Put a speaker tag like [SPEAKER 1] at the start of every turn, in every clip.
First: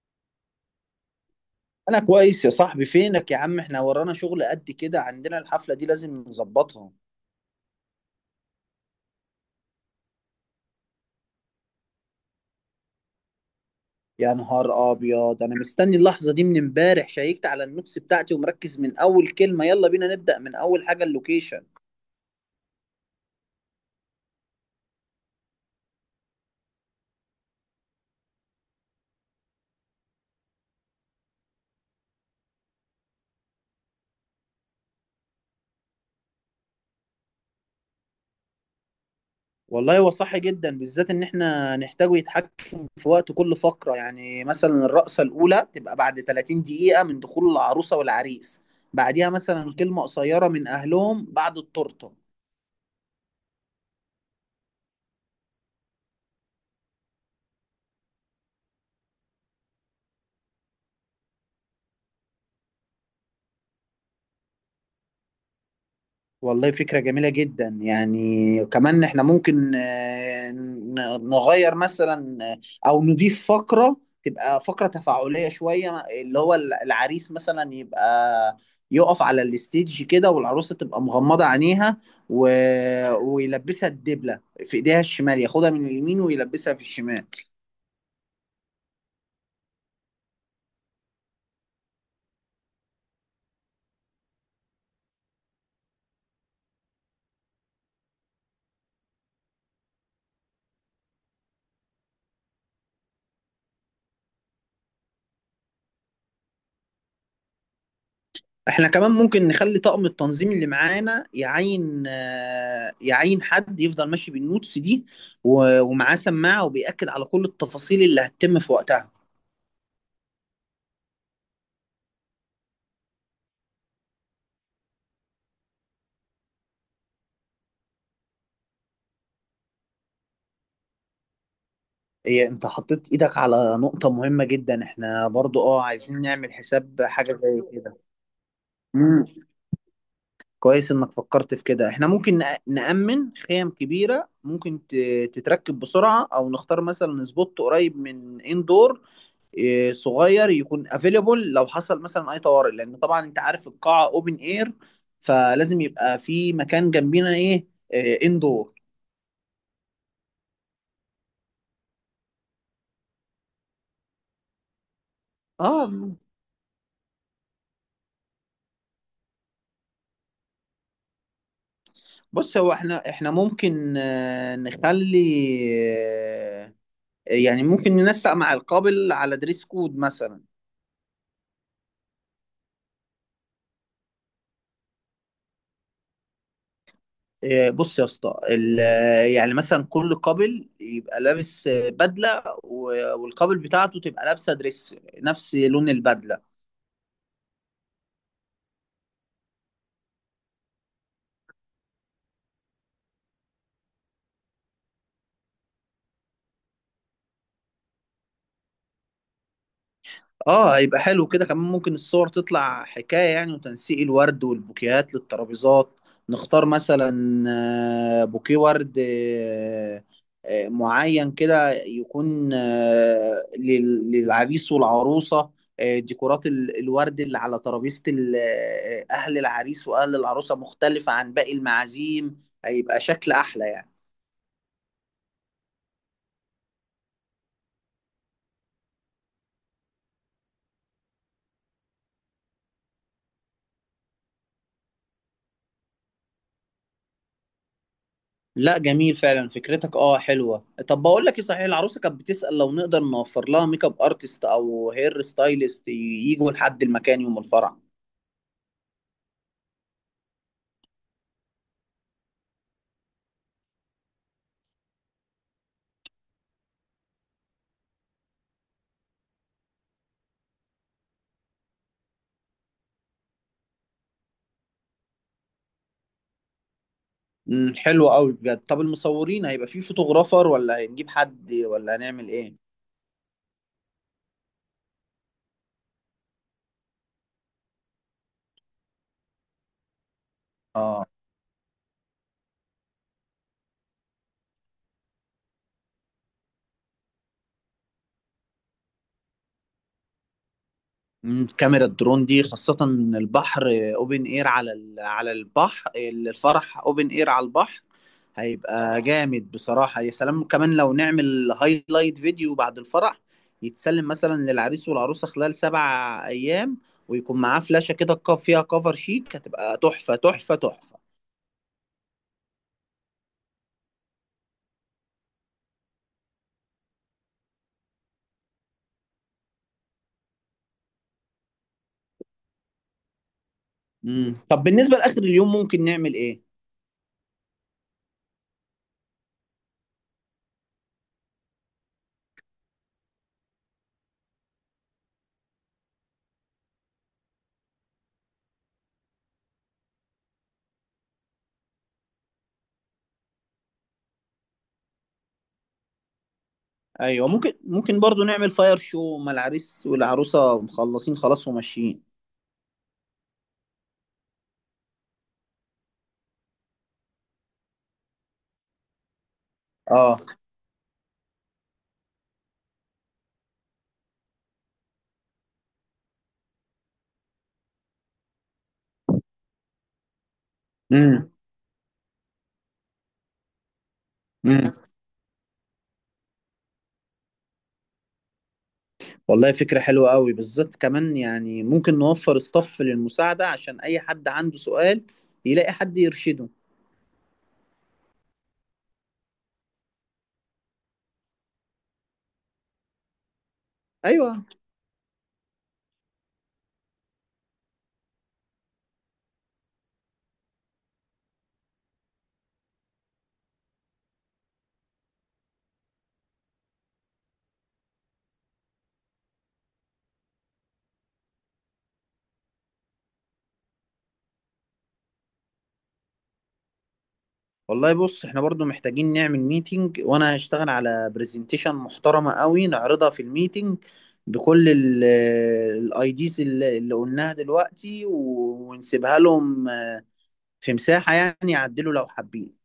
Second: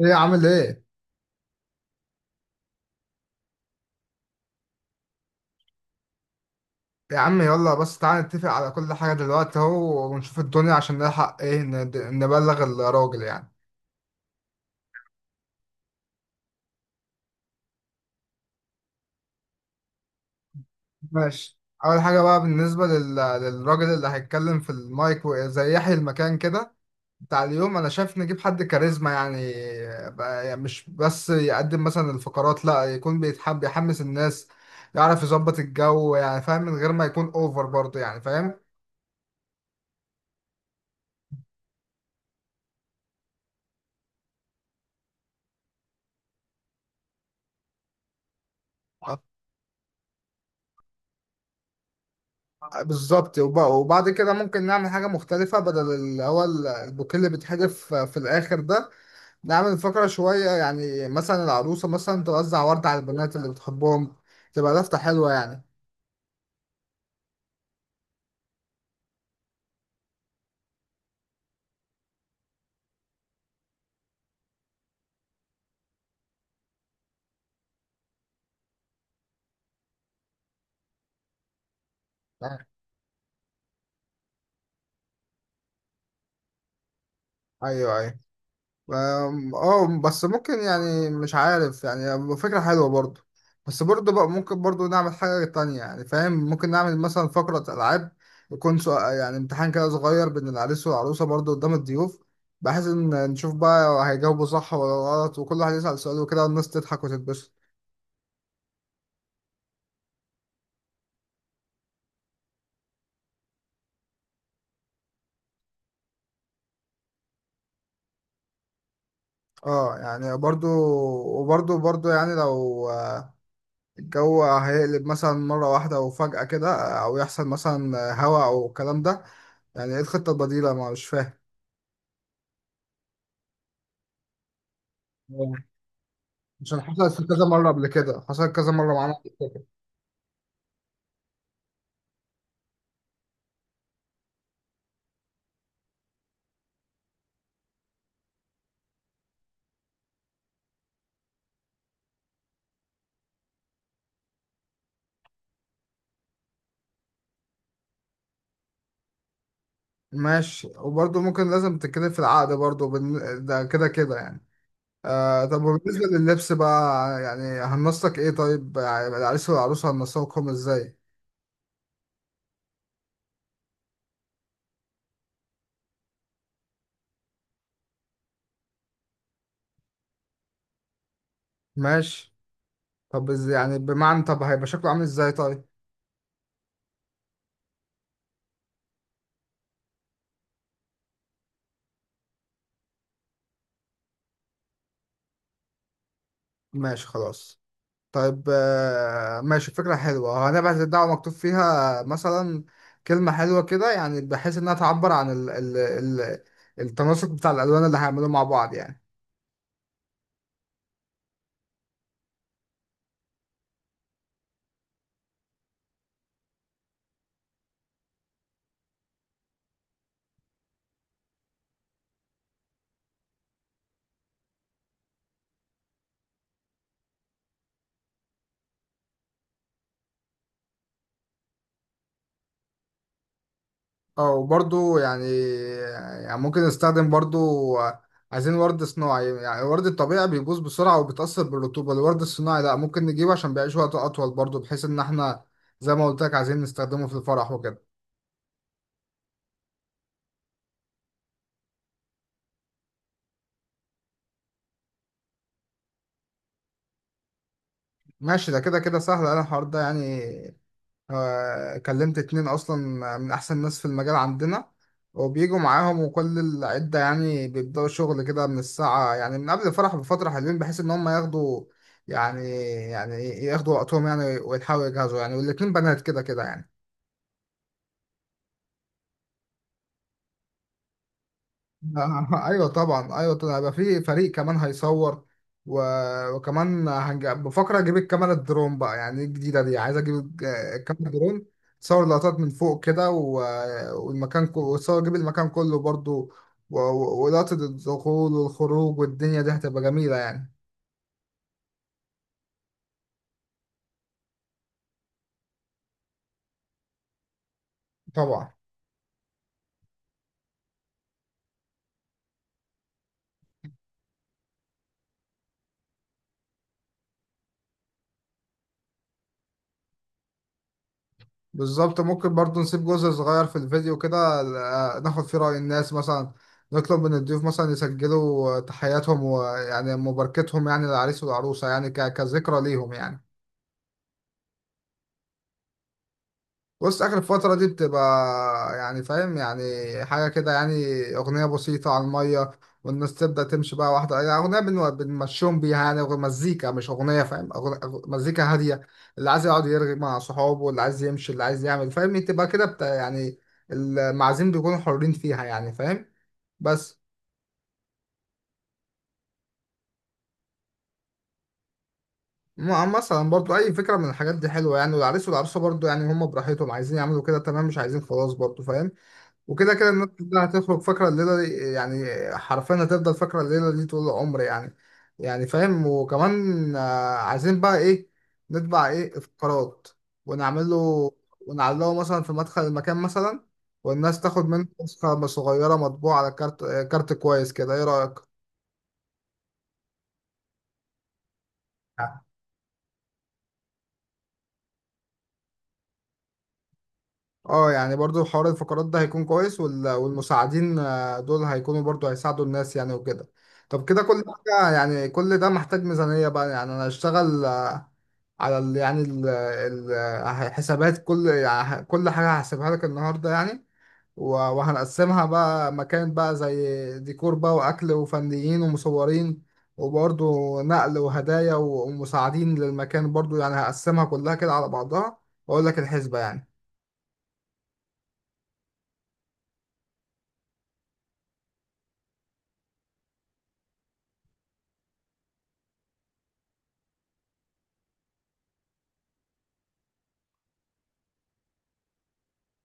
[SPEAKER 1] ايه عامل ايه؟
[SPEAKER 2] انا كويس يا صاحبي. فينك يا عم؟ احنا ورانا شغل قد كده، عندنا الحفلة دي لازم نظبطها.
[SPEAKER 1] يا عم يلا بس تعالى نتفق على كل حاجة دلوقتي اهو، ونشوف الدنيا عشان نلحق ايه نبلغ الراجل يعني.
[SPEAKER 2] يا نهار ابيض، انا مستني اللحظة دي من امبارح. شيكت على النوتس بتاعتي ومركز من اول كلمة. يلا بينا نبدأ من اول حاجة:
[SPEAKER 1] ماشي.
[SPEAKER 2] اللوكيشن.
[SPEAKER 1] اول حاجة بقى بالنسبة للراجل اللي هيتكلم في المايك زي يحيي المكان كده بتاع اليوم، انا شايف نجيب حد كاريزما يعني. يعني مش بس يقدم مثلا الفقرات، لا، يكون بيتحب يحمس الناس، يعرف يظبط الجو يعني، فاهم؟ من غير ما يكون اوفر برضه، يعني فاهم.
[SPEAKER 2] والله هو صح جدا، بالذات ان احنا نحتاجه يتحكم في وقت كل فقرة. يعني مثلا الرقصة الاولى تبقى بعد 30 دقيقة من دخول العروسة والعريس. بعديها مثلا كلمة قصيرة من اهلهم بعد التورتة.
[SPEAKER 1] بالظبط. وبعد كده ممكن نعمل حاجة مختلفة بدل اللي هو البوكيه اللي بيتحدف في الآخر ده. نعمل فقرة شوية يعني، مثلا العروسة مثلا توزع ورد على البنات اللي بتحبهم، تبقى لفتة حلوة يعني.
[SPEAKER 2] والله فكرة جميلة جدا. يعني كمان احنا ممكن نغير مثلا، او نضيف فقرة تبقى فقرة تفاعلية شوية. اللي هو العريس مثلا يبقى يقف على الستيج كده، والعروسة تبقى مغمضة عينيها، و... ويلبسها الدبلة في ايديها الشمال، ياخدها من اليمين ويلبسها في الشمال.
[SPEAKER 1] أيوه أيوه. أم، اه بس ممكن، يعني مش عارف، يعني فكرة حلوة برضو، بس برضو بقى ممكن برضو نعمل حاجة تانية، يعني فاهم؟ ممكن نعمل مثلا فقرة ألعاب، يكون سؤال يعني، امتحان كده صغير بين العريس والعروسة برضو قدام الضيوف، بحيث إن نشوف بقى هيجاوبوا صح ولا غلط، وكل واحد يسأل سؤال وكده، والناس تضحك وتتبسط.
[SPEAKER 2] احنا كمان ممكن نخلي طاقم التنظيم اللي معانا يعين حد يفضل ماشي بالنوتس دي، ومعاه سماعة وبيأكد على كل التفاصيل اللي هتتم في وقتها.
[SPEAKER 1] اه يعني برضو. وبرضو يعني لو الجو هيقلب مثلا مرة واحدة وفجأة كده، أو يحصل مثلا هوا أو الكلام ده، يعني إيه الخطة البديلة؟ ما مش فاهم.
[SPEAKER 2] إيه، انت حطيت ايدك على نقطة مهمة جدا. احنا برضو
[SPEAKER 1] آه.
[SPEAKER 2] عايزين نعمل
[SPEAKER 1] عشان
[SPEAKER 2] حساب
[SPEAKER 1] حصلت
[SPEAKER 2] حاجة
[SPEAKER 1] كذا
[SPEAKER 2] زي
[SPEAKER 1] مرة قبل
[SPEAKER 2] كده.
[SPEAKER 1] كده، حصلت كذا مرة معانا
[SPEAKER 2] مم.
[SPEAKER 1] قبل كده.
[SPEAKER 2] كويس انك فكرت في كده. احنا ممكن نأمن خيم كبيرة ممكن تتركب بسرعة، او نختار مثلا سبوت قريب من اندور. صغير يكون افيلبل لو حصل مثلا اي طوارئ، لان طبعا انت عارف القاعه اوبن اير. فلازم يبقى في مكان جنبينا اندور.
[SPEAKER 1] ماشي، وبرضه ممكن لازم تتكلم في العقد برضه ده كده كده يعني. آه، طب وبالنسبة
[SPEAKER 2] اه،
[SPEAKER 1] لللبس بقى، يعني هننسق ايه طيب؟ يعني العريس والعروسة هننسقهم ازاي؟
[SPEAKER 2] بص. هو احنا ممكن آه، نخلي آه، يعني ممكن ننسق مع القابل على دريس كود مثلا.
[SPEAKER 1] ماشي. طب يعني بمعنى، طب هيبقى شكله عامل ازاي طيب؟
[SPEAKER 2] بص يا اسطى، يعني مثلا كل قابل يبقى لابس بدله، والقابل بتاعته تبقى لابسه دريس نفس لون البدله.
[SPEAKER 1] ماشي خلاص. طيب آه، ماشي، فكرة حلوة. هنبعت الدعوة مكتوب فيها مثلا كلمة حلوة كده، يعني بحيث انها تعبر عن ال التناسق بتاع الألوان اللي هيعملوه مع بعض يعني.
[SPEAKER 2] اه، هيبقى حلو كده. كمان ممكن الصور تطلع حكاية يعني، وتنسيق الورد والبوكيهات للترابيزات. نختار مثلا بوكيه ورد معين كده، يكون للعريس والعروسة. ديكورات الورد اللي على ترابيزة أهل العريس وأهل العروسة مختلفة عن باقي المعازيم. هيبقى شكل أحلى يعني.
[SPEAKER 1] او برضو يعني، يعني ممكن نستخدم برضو، عايزين ورد صناعي. يعني الورد الطبيعي بيبوظ بسرعة وبيتأثر بالرطوبة، الورد الصناعي لا، ممكن نجيبه عشان بيعيش وقت أطول برضو، بحيث إن احنا زي ما قلت لك عايزين نستخدمه في الفرح وكده.
[SPEAKER 2] لا، جميل فعلا فكرتك. اه، حلوه. طب بقول لك ايه، صحيح العروسه كانت بتسأل لو نقدر نوفر لها ميك اب ارتست او هير ستايلست يجوا لحد المكان يوم الفرح؟
[SPEAKER 1] ماشي، ده كده كده سهل أنا، الحوار ده يعني. كلمت اتنين اصلا من احسن ناس في المجال عندنا، وبيجوا معاهم وكل العدة يعني، بيبدأوا شغل كده من الساعة يعني، من قبل الفرح بفترة حلوين، بحيث ان هم ياخدوا يعني، يعني ياخدوا وقتهم يعني، ويلحقوا يجهزوا يعني، والاتنين بنات كده كده يعني.
[SPEAKER 2] امم، حلو قوي بجد. طب المصورين هيبقى في فوتوغرافر ولا هنجيب حد ولا هنعمل ايه؟
[SPEAKER 1] ايوه طبعا، ايوه طبعا، هيبقى في فريق كمان هيصور. و... بفكر اجيب الكاميرا الدرون بقى، يعني دي الجديده دي، عايز اجيب الكاميرا
[SPEAKER 2] اه.
[SPEAKER 1] الدرون، تصور لقطات من فوق كده، و... والمكان كله، وتصور اجيب المكان كله برضو، ولقطه الدخول والخروج، والدنيا دي هتبقى جميله يعني.
[SPEAKER 2] مم، كاميرا الدرون دي خاصة البحر. اوبن اير على على البحر. الفرح اوبن اير على البحر.
[SPEAKER 1] طبعا.
[SPEAKER 2] هيبقى جامد بصراحة. يا سلام كمان لو نعمل هايلايت فيديو بعد الفرح، يتسلم مثلا للعريس والعروسة خلال 7 أيام. ويكون معاه فلاشة كده فيها كفر شيك. هتبقى تحفة تحفة تحفة.
[SPEAKER 1] بالظبط، ممكن برضو نسيب جزء صغير في الفيديو كده، ناخد فيه رأي الناس مثلا، نطلب من الضيوف مثلا يسجلوا تحياتهم، ويعني مباركتهم يعني للعريس والعروسة، يعني كذكرى ليهم يعني.
[SPEAKER 2] مم. طب بالنسبة لآخر اليوم ممكن نعمل إيه؟
[SPEAKER 1] بص، اخر الفترة دي بتبقى يعني فاهم، يعني حاجة كده يعني، اغنية بسيطة على المية، والناس تبدأ تمشي بقى واحدة، يعني اغنية بنمشيهم بيها يعني، مزيكا، مش اغنية فاهم، مزيكا هادية، اللي عايز يقعد يرغي مع صحابه، اللي عايز يمشي، اللي عايز يعمل فاهم، تبقى كده بتا يعني، المعازيم بيكونوا حرين فيها يعني فاهم. بس
[SPEAKER 2] أيوة، ممكن برضو نعمل فاير شو ما العريس والعروسة مخلصين خلاص وماشيين.
[SPEAKER 1] مثلا برضو اي فكرة من الحاجات دي حلوة يعني، والعريس والعروسة برضو يعني هم براحتهم، عايزين يعملوا كده تمام، مش عايزين خلاص برضو فاهم، وكده كده الناس
[SPEAKER 2] اه.
[SPEAKER 1] كلها هتخرج فاكرة الليلة دي يعني، حرفيا هتفضل فاكرة الليلة دي طول العمر يعني، يعني فاهم. وكمان عايزين بقى ايه، نطبع ايه افتقارات ونعمله
[SPEAKER 2] امم.
[SPEAKER 1] ونعلقه مثلا في مدخل المكان مثلا، والناس تاخد منه نسخة صغيرة مطبوعة على كارت، كارت كويس كده، ايه رأيك؟
[SPEAKER 2] والله فكرة حلوة قوي. بالذات كمان يعني ممكن نوفر ستاف للمساعدة عشان أي حد عنده سؤال يلاقي حد يرشده.
[SPEAKER 1] اه يعني برضو حوار الفقرات ده هيكون كويس، والمساعدين دول هيكونوا برضو هيساعدوا الناس يعني وكده. طب كده كل
[SPEAKER 2] أيوة.
[SPEAKER 1] حاجة يعني، كل ده محتاج ميزانية بقى يعني، انا هشتغل على ال، يعني ال حسابات، كل يعني كل حاجة هحسبها لك النهاردة يعني، وهنقسمها بقى، مكان بقى زي ديكور بقى، وأكل وفنيين ومصورين، وبرضو نقل وهدايا ومساعدين للمكان برضو، يعني هقسمها كلها كده على بعضها، وأقول لك الحسبة يعني.
[SPEAKER 2] والله بص، احنا برضو محتاجين نعمل ميتنج. وأنا هشتغل على برزنتيشن محترمة قوي نعرضها في الميتنج بكل الاي ديز اللي قلناها دلوقتي، ونسيبها لهم في مساحة يعني يعدلوا لو حابين.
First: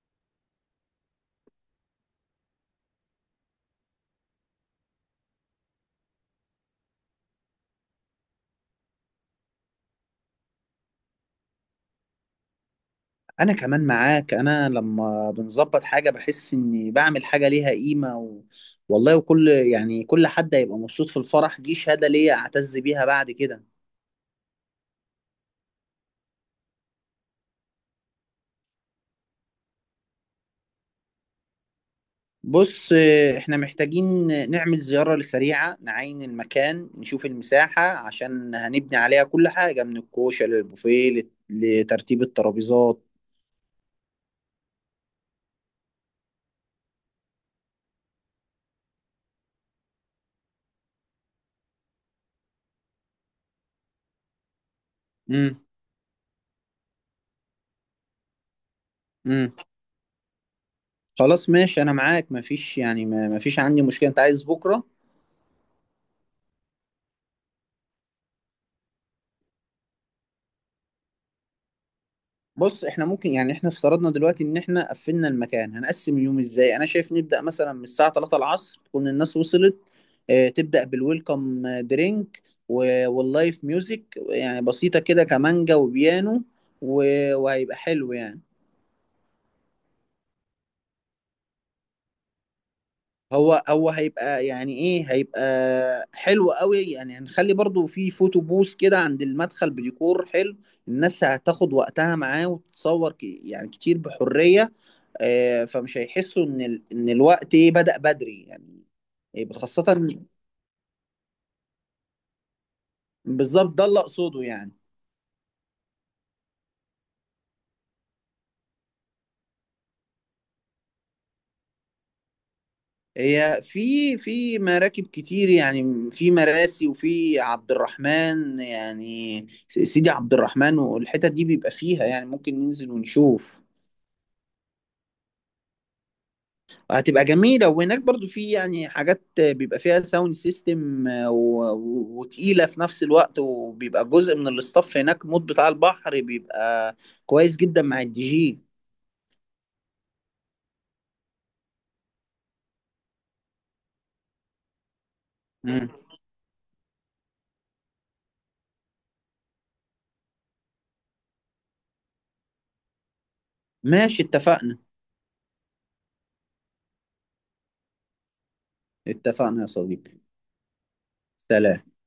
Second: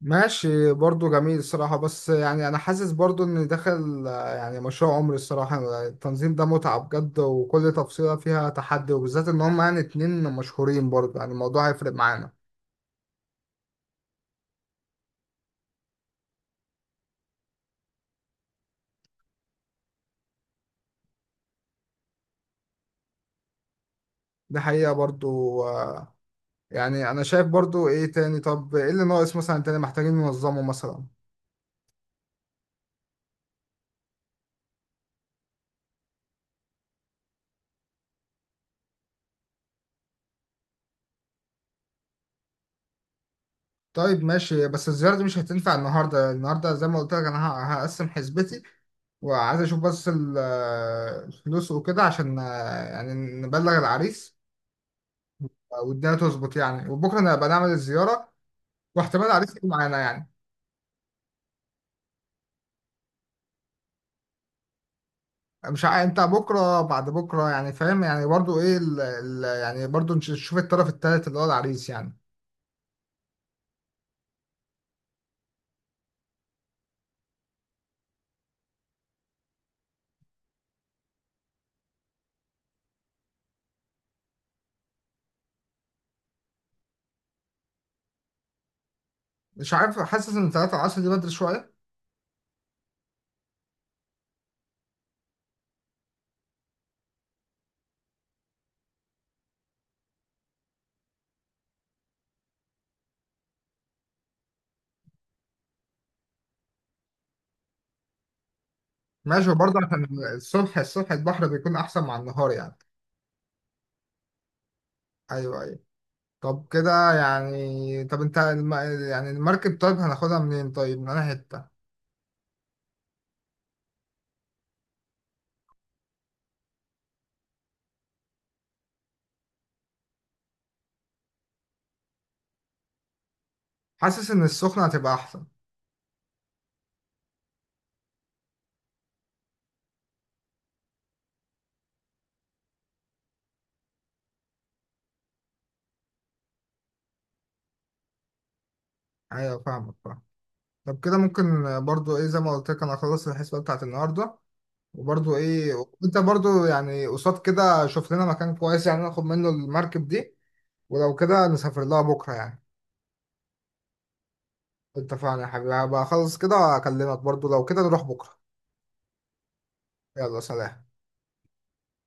[SPEAKER 1] ماشي برضو، جميل الصراحة. بس يعني أنا حاسس برضو إن داخل يعني مشروع عمري الصراحة، التنظيم ده متعة بجد، وكل تفصيلة فيها تحدي، وبالذات إن هم يعني اتنين مشهورين برضو، يعني الموضوع هيفرق معانا.
[SPEAKER 2] انا كمان معاك. انا لما بنظبط حاجه بحس اني بعمل حاجه ليها قيمه. والله وكل يعني كل حد هيبقى مبسوط في الفرح. دي شهاده ليا اعتز بيها بعد كده.
[SPEAKER 1] دي حقيقة برضو. يعني أنا شايف برضو، إيه تاني؟ طب إيه اللي ناقص مثلا تاني محتاجين ننظمه مثلا؟
[SPEAKER 2] بص، احنا محتاجين نعمل زياره سريعه نعاين المكان، نشوف المساحه عشان هنبني عليها كل حاجه من الكوشه للبوفيه لترتيب الترابيزات.
[SPEAKER 1] طيب ماشي، بس الزيارة دي مش هتنفع النهاردة، النهاردة زي ما قلت لك أنا هقسم حسبتي، وعايز أشوف بس الفلوس وكده عشان يعني نبلغ العريس
[SPEAKER 2] امم.
[SPEAKER 1] والدنيا تظبط يعني، وبكره انا هبقى نعمل الزياره، واحتمال
[SPEAKER 2] امم.
[SPEAKER 1] عريس يجي معانا يعني.
[SPEAKER 2] خلاص ماشي، انا معاك. مفيش يعني مفيش عندي مشكله انت عايز بكره.
[SPEAKER 1] مش ع... انت بكره بعد بكره يعني فاهم، يعني برضو ايه يعني برضو نشوف الطرف الثالث اللي هو العريس يعني.
[SPEAKER 2] بص، احنا ممكن يعني احنا افترضنا دلوقتي ان احنا قفلنا المكان. هنقسم اليوم ازاي؟ انا شايف نبدأ مثلا من الساعة 3 العصر تكون الناس وصلت. اه، تبدأ بالويلكم درينك واللايف ميوزك يعني بسيطة كده، كمانجا وبيانو، وهيبقى حلو يعني.
[SPEAKER 1] مش عارف، حاسس ان 3 العصر دي بدري شويه.
[SPEAKER 2] هو هيبقى يعني ايه، هيبقى حلو قوي يعني. هنخلي برضو في فوتو بوث كده عند المدخل بديكور حلو. الناس هتاخد وقتها معاه وتتصور يعني كتير بحرية. فمش هيحسوا ان ان الوقت بدأ بدري يعني.
[SPEAKER 1] ماشي، وبرضه
[SPEAKER 2] خاصة.
[SPEAKER 1] عشان الصبح، الصبح البحر بيكون احسن مع النهار يعني.
[SPEAKER 2] بالظبط، ده اللي اقصده يعني.
[SPEAKER 1] ايوه ايوه. طب كده يعني، طب انت يعني المركب طيب هناخدها منين طيب؟ من انا حته؟
[SPEAKER 2] هي في مراكب كتير يعني. في مراسي، وفي عبد الرحمن يعني سيدي عبد الرحمن. والحتت دي بيبقى فيها يعني. ممكن ننزل ونشوف.
[SPEAKER 1] حاسس ان السخنه هتبقى احسن.
[SPEAKER 2] هتبقى جميلة. وهناك برضو في يعني حاجات بيبقى فيها ساوند سيستم وتقيلة في نفس الوقت. وبيبقى جزء من الاستاف هناك مود بتاع البحر بيبقى كويس جدا مع الدي جي.
[SPEAKER 1] ايوه، فاهمك فاهم. طب كده ممكن برضو ايه، زي ما قلت لك انا اخلص الحسبه بتاعت النهارده، وبرضو ايه
[SPEAKER 2] مم.
[SPEAKER 1] انت برضو يعني قصاد كده شوف لنا مكان كويس يعني ناخد منه المركب دي، ولو كده نسافر لها بكرة يعني.
[SPEAKER 2] ماشي اتفقنا.
[SPEAKER 1] اتفقنا يا حبيبي، هبقى اخلص كده اكلمك برضو لو كده نروح بكرة.
[SPEAKER 2] اتفقنا يا صديقي.
[SPEAKER 1] يلا، سلام.
[SPEAKER 2] سلام.